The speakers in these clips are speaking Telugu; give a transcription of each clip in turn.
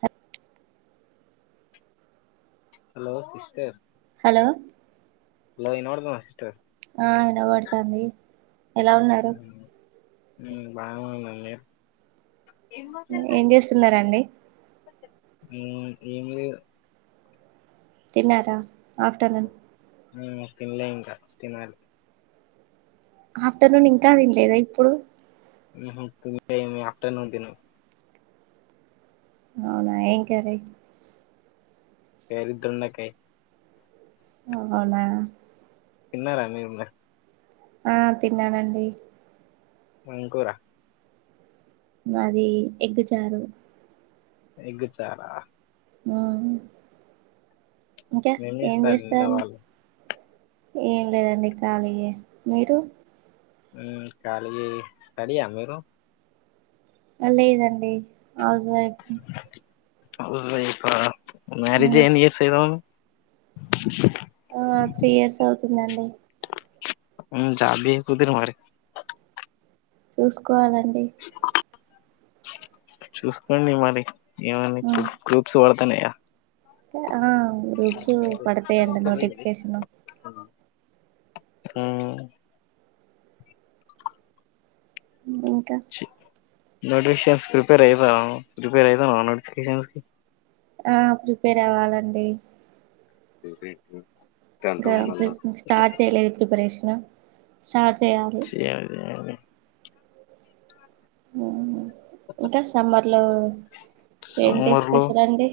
Hatf hello sister hello hello వినపడుతున్ ఆ వినబడుతుంది ఎలా ఉన్నారు ఉమ్ బానే ఉన్నానండీ ఏం చేస్తున్నారండి హమ్ ఏంలేదు తిన్నారా ఆఫ్టర్నూన్ ఉమ్, తినలే ఇంకా తినాలి ఆఫ్టర్నూన్ ఇంకా తినలేదా ఇప్పుడు త ఆఫటర్నూన్ తిన [unintelligible] అవునా ఏం కర్రీ కర్రీ దొండకాయ్ ఓ అవునా తిన్నరండి మీరు కూడ ఆ తిన్నానండి ఎం కూర మాది ఎగ్ చారు ఎగ్ చార ఆహ్ ఇంకా ఏం చేస్తారు ఇంట్లో చేస్తాల్ వాళ్ళు ఏం లేదండి కాళియే. మీరు ఉహ్మ్ కాళీయే స్టీడియా మీరు లేదండి హౌస్వైఫ్ హౌస్వైఫ్ ఆహ్ మ్యారిజ్ ఉమ్, ఎన్ని ఇయర్స్ అయ్ [unintelligible] ఆ త్రీ ఇయర్స్ అవుతుందండి. ఉహ్ జబికుదిగా మరి చూసుకోవాలండి చూసుకోండి మరి ఏమైనా ఉమ్, గ్రూప్స్ వాడ్ తనయ ఆ గ్రూప్స్ పడతాయండి నోటిఫికషను ఉహ్ ఇంకా నోటిఫికేషన్స్ ప్రిపేర్ అయివ ప్రిపేర్ అయ్యితన్నవ నోటిఫికేషన్స్ కి ఆ ప్రిపేర్ అవ్వాలండి. [unintelligible] ఇంకా మళ్ళా స్టార్ట్ చేయలేదు ప్రిపరేషను స్టార్ట్ చేయాలి. ఉహ్ హు ఇంకా సమ్మర్ లో ఏంటి సమ్మర్ లో స్పెషల్ అండి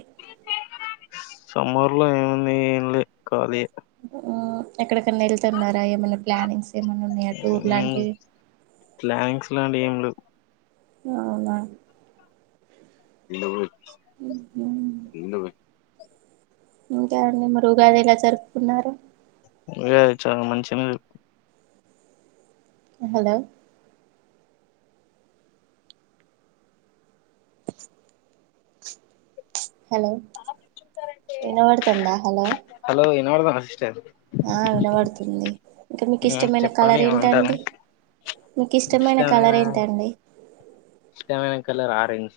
సమ్మర్లో ఏముంది ఏం లే ఖాళీయే ఉహ్ ఎక్కడెకనా ఎళ్తున్నారా. ఏమన్నా ప్లానింగ్స్ ఎమనున్నయా టూర్లాంటివి లెవ్ అవునా నిండా కూడా పొయ్ నిండా పోయ్ ఉగాది మరుగాది ఎలా జరుపుకున్నారు. వే చాలా మంచినే హలో హలో ఇనవాడ్తంందా హలో [unintelligible] ఆ వినబడుతుంది ఇంకా మీకు ఇష్టమైన చెప్పండి కలర్ ఏమంటారు ఏంటండి మీకు ఇష్టమైన కలర్ ఏంటండి ఇష్టమైన కలర్ ఆరెంజ్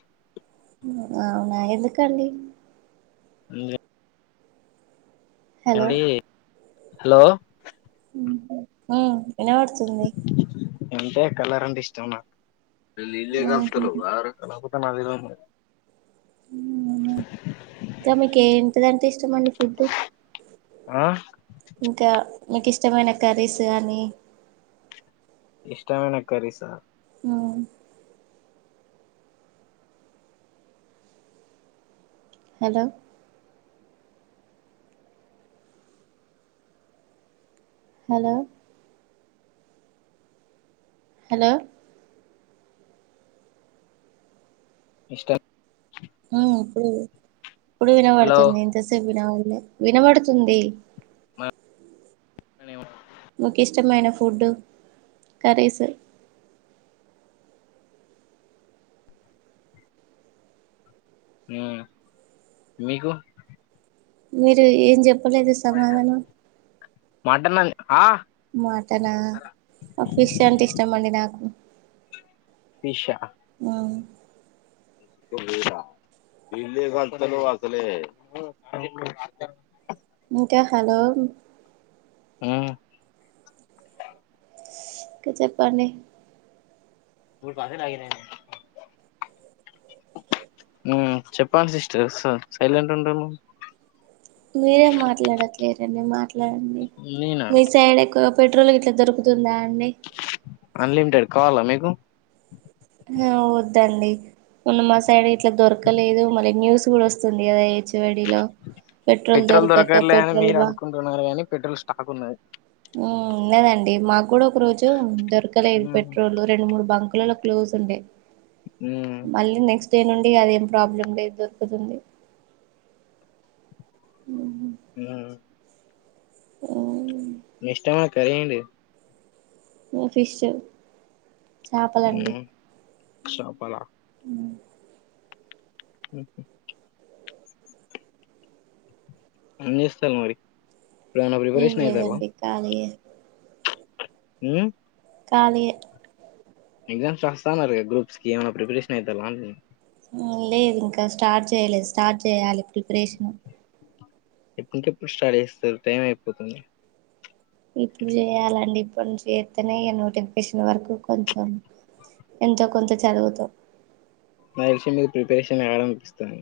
అవునా ఎందుకండి అంటే హలో ఏవండి హలో హ్మ్ వనపడుతుంది ఇంతే కలర్ అంటే ఇష్టం నా ఈళ్ ఈళ్ళే ఉహు కలుస్తరు ఎవరికి లాభం అదిలోనూ హ్మ్ ఇంకా మీకు ఎంటిదంటే ఇష్టమండి ఫుడ్డు ఆ ఇంకా నీకు ఇష్టమైన కర్రీస్ కానీ ఇష్టమైన కర్రీసా హ్మ్ హలో హలో హలో ఇష్టమే హ్మ్ అప్పుడు ఇప్పుడు వినా హలో పడుతుంది ఎంతసేపు వినబడుతుంది అనీ మకు ఇష్టమైన ఫుడ్ కరీస్ హ మీకు మీరు ఏం చెప్ప అప్పులేదు సమాధానం అ మటన్ ఫిష్ అంటే ఇష్టం అండి నాకు విషా ఉమ్ ఇల్లీ అసలే ఇంకా హలో ఆ చెప్పండి చెప్పం సిస్టర్ సైలెంట్ ఉంటాను మీరే మాట్లాడట్లేరండి మాట్లాడండి నేనా మీ సైడ్ ఎక్కువ పెట్రోల్ ఎట్లా దొరుకుతుందా అండి అన్లిమిటెడ్ కావాల మీకు ఆ వద్దండి ఉన్న మా సైడ్ ఇట్లా దొరకలేదు మళ్ళీ న్యూస్ చూడ వస్తుంది అద పెట్రోల్ దొరకర్లే అని పెట్రోల్ మీరు బా అనుకుంటున్నారు కానీ పెట్రోల్ స్టాక్ ఉన్నది ఉ లేదండి మాకు కూడా ఒక రోజు దొరకలేదు పెట్రోల్ రెండు మూడు బంక్ ఫుల్ క్లోజ్ ఉండే మీ మళ్ళీ నెక్స్ట్ నేనుండి అదేం ప్రాబ్లం లేదు దొరుకుతుంది హ్మ్ మిష్ట మ కరండి ఆ ఫిష్ చాపలండి చెప్పాలా ఏం జేస్తారు మరి ఇప్పుడు ఏమైనా ఏం ప్రిపరేషన్ అయితారా లేదండి ఖాళీయే ఊ ఖాళీయే ఎగ్జామ్స్ రాస్తా మరి గ్రూప్స్ కి ఏమన్నా ప్రిపరేషన్ ఐతాల్లా [inaudible] ఊ లేదు ఇంకా స్టార్ట్ చేయలేదు స్టార్ట్ చెయ్యాలి ప్రిపరేషన్ [unintelligible] ప్పుడు స్టార్ట్ చేస్తారు టైం అయిపోతుంది ఇప్పుడు చేయాలండి ఇప్పడి నుంచి చేస్తేనే ఈ నోటిఫికేషన్ వరకు కొంచెం ఎంతో కొంత చదువుతా ఆ విషయం మీకు ప్రిపరేషన్ [unintelligible] అనిపిస్తుంది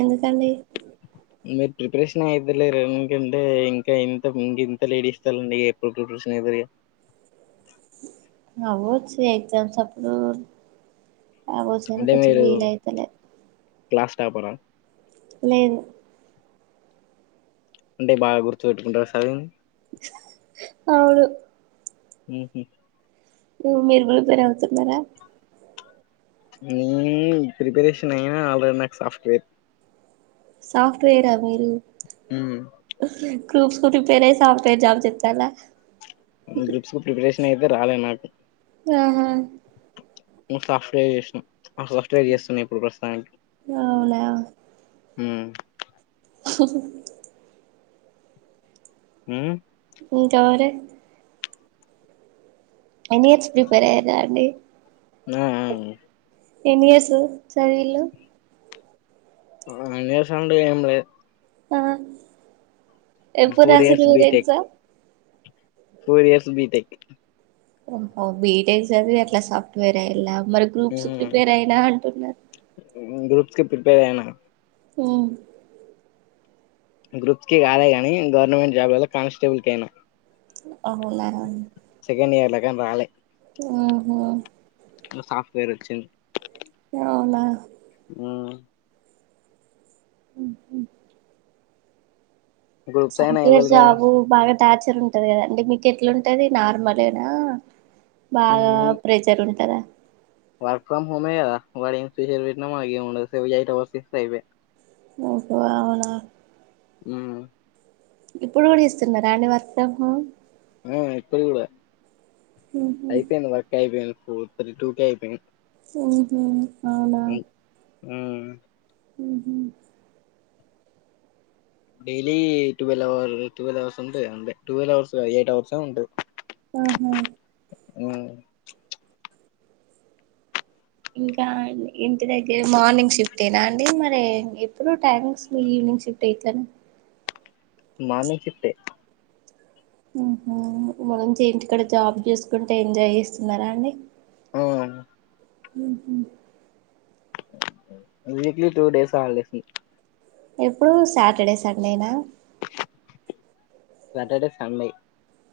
ఎందుకండి మీరు ప్రిపరేషన్ అయిద్దలేరు ఎందుకంటే ఇంకా ఇంత ఇంక ఇంత లేడ్ ఇస్తాలండి ఎప్పుడు ప్రిపరేషన్ అయితారిగ అవ్వచ్చు ఎగ్జామ్స్ అప్పుడు అవొచ్చు గాని అంటే కొంచెం మీరు వీల్ అయితలే క్లాస్ టాపరా లేదు అంటే బాగా గుర్తు పెట్టుకుంటారా సదివిన్ అవును ఊహూ ఊమ్ మీరు ప్రిపేర్ అవుతున్నారా ఊమ్ ప్రిపరేషన్ అయినా ఆల్రెడి నాకు సాఫ్ట్వేర్ సాఫ్ట్వేర్ ఆ మీరు ఊమ్ గ్రూప్స్ కు ప్రిపేర్ సాఫ్ట్వేర్ జాబ్ చెప్పాలా గ్రూప్స్ కు ప్రిపరేషన్ అయితే రాలే నాకు ఆహా నువ్ సాఫ్ట్వేర్ చేసినాం ఆ సాఫ్ట్వేర్ చేస్తున్న ఇప్పుడు ప్రస్తుతానికి అవునా ఊమ్ హ్మ్ ఊమ్ ఇంకావరె అనీట్స్ ప్రిపేర్ అయ్యరా అండి ఆ అ ఎన్ని ఇయర్స్ చదివిలు ఎన్ని ఇయర్స్ అండి ఏం లేదు ఆ ఎప్పుడు ఫోర్ రాశారు ఇయర్స్ మీరు BTech exam four years BTech ఓహ బీటేక్ చదివి అట్లా సాఫ్ట్వేర్ అయిండ్రా మరి గ్రూప్స్ ప్రిపేర్ అయినా అంటున్నారు గ్రూప్స్ కి ప్రిపేరైనా ఆ గ్రూప్ కి కాలే ని గవర్నమెంట్ జాబ్లలో కానిస్టేబుల్ కయినా ఓహో అల నా సెకండ్ ఇయర్ ల కానీ రాలే ఊహ్మ్ సాఫట్వేర్ వచ్చంది అవునా ఊమ్ ఊహ్మ్ గ్రూప్స్ అయినా సాఫ్ట్వేర్ ఎవరికి జాబు బయ టాచర్ ఉంటది కదా అండి మీకు ఎట్లుంటది నార్మలేనా బాగా ప్రెషర్ ఉంటారా వర్క్ ఫ్రమ్ హోమే కదా వా ఇస్పిష పెట్టి మా ఎట్వర్యిపో ఓహ అవునా ఉ ఇప్పుడు కూడా ఇస్తున్నారాని వర్క్ ఫ్రమ్ హోమ్ ఆ ఇప్పుడు కూడా కూడా ఉహు అయిపో వర్కాయిపో ఫోర్ తీ టూ క అయిపోయిన్ ఓహ అవునా ఉ హ daily twelve hour twelve hours ఉంటాయి అే టువెల్్ అవర్స్ ఎయిట్ అవర్స్ ఉంటాయి ఆహా అ ఇంకా ఇంటి దగ్గర మార్నింగ్ షిఫ్టీనా అండి మరి ఎప్పుడు థంక్స్ మీ ఈవినింగ్ సిక్ ట్టేతన్ మనే చెట్టే మ్మ్ హు మలొంచి ఇంటిక్కడ జాబ్ చేసుకుంట ఎంజాయ్ చేస్తున్నారా అండి ఔ అన్ ఉహు వీక్లీ టూ డేస్ హాలిడేస్ ఎప్పుడు సాటర్డే సండేనా సాటర్డే సండే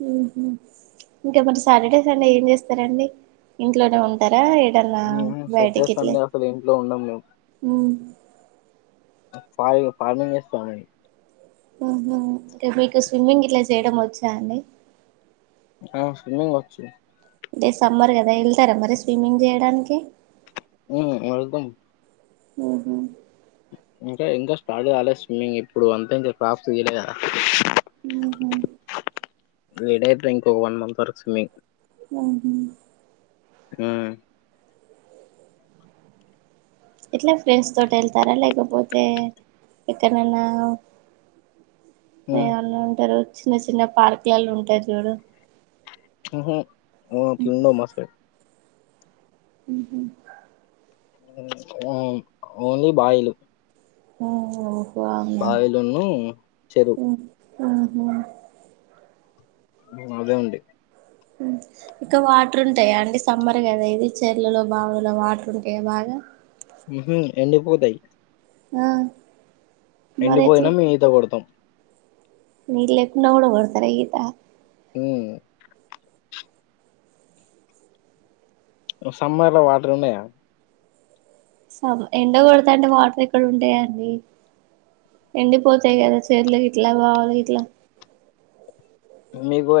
ఉహు ఇంకేమన్నా సాటర్డే సండే ఏం చేస్తారండి ఇంట్లోనే ఉంటారా ఏటన్నా బయటి సాటర్డే గిట్లే సండే అసలు ఇంట్లో ఉండం మ్మ్ ఫాయిగా ఫార్మింగ్ చేస్తాని మ్మ్ హు అంటే మీకు స్విమ్మింగ్ ఇట్ల చేయడం వచ్చా అండి ఆ స్విమింగ్ వచ్చు అంటే సమ్మర్ కదా వెళ్తారా మరి స్విమ్మింగ్ చేయడానికి ఉ వెళ్తమ్ మ్మ్ హు ఇంకా ఇంకా స్టార్ట్ కాలే స్విమ్మింగ్ ఇప్పుడు అంతా [unintelligible] తీయలే కదా ఆహ వీడేట్లో ఇంకొ వన్ మంత్ వరకు స్విమ్మింగ్ ఆహ ఆ ఇట్లా ఫ్రెండ్స్ తోటి వెళ్తారా లేకపోతే ఎక్కడన్నా ఏ అన్న ఉంటరు చిన్న చిన్న పార్క్లలో ఉంటా చూడు మ్మ్ హు ఉ తింద మాసే ఉహు మ్మ్ ఓన్లీ బాయిలు ఆ బావిలును చెరు ఆహ మ్ అదే ఉండి ఇక వాటర్ ఉంటాయా అండి సమ్మర్ కదా ఇది చెర్లలో బావులో వాటర్ ఉంటాయా బాగా మ్మ్ హు ఎండిపోతాయి ఆ మరి ఎండిపోదునా మీత కొడతాం నీళ్ళేకున్న కూడా కొడ్తారా ఈత మ్మ్ అ సమ్మర్ లో వాటర్ ఉన్నాయా సాబ్ ఎండ కొడతంటే వాటర్ ఎక్కడ ఉంటాయండి ఎండిపోతాయి కదా చెర్లు ఇట్లా బావి ఇట్లా మీకు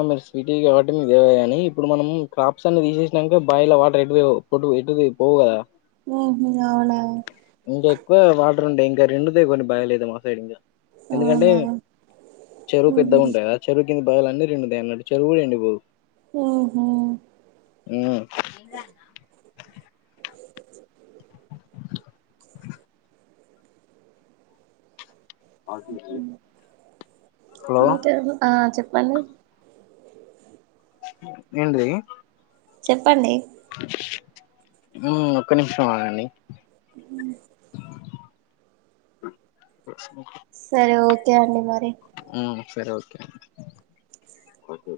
[unintelligible] స్వీటీ కావట్టి మీ [unintelligible] గాని ఇప్పుడు మనం క్రాప్స్ అన్ని తీసేసినాంక బావిలో వాటర్ ఎటు బేవ్ పొటు ఎటు పోవు కదా ఉహు అవునా ఇంకా ఎక్కువ వాటర్ ఉండే ఇంకా రెండుదే కొన్ని భయలేదు మా సైడ్ ఇంకా ఎందుకంటే అవునా చెరువు పెద్ద ఉంటాయి గా చెరువు బయలు అన్ని నిండుతాయి అన్నట్టు చెరువులు ఎండి పోవు ఊహూ హ్ హలో ఆ చెప్పు [unintelligible] ఏంటిది చెప్పండి ఉ ఒక్క నిమిషం ఆగండి హ్ [inaudible] సరే ఓకే అండి మరి హ్ సరే ఓకే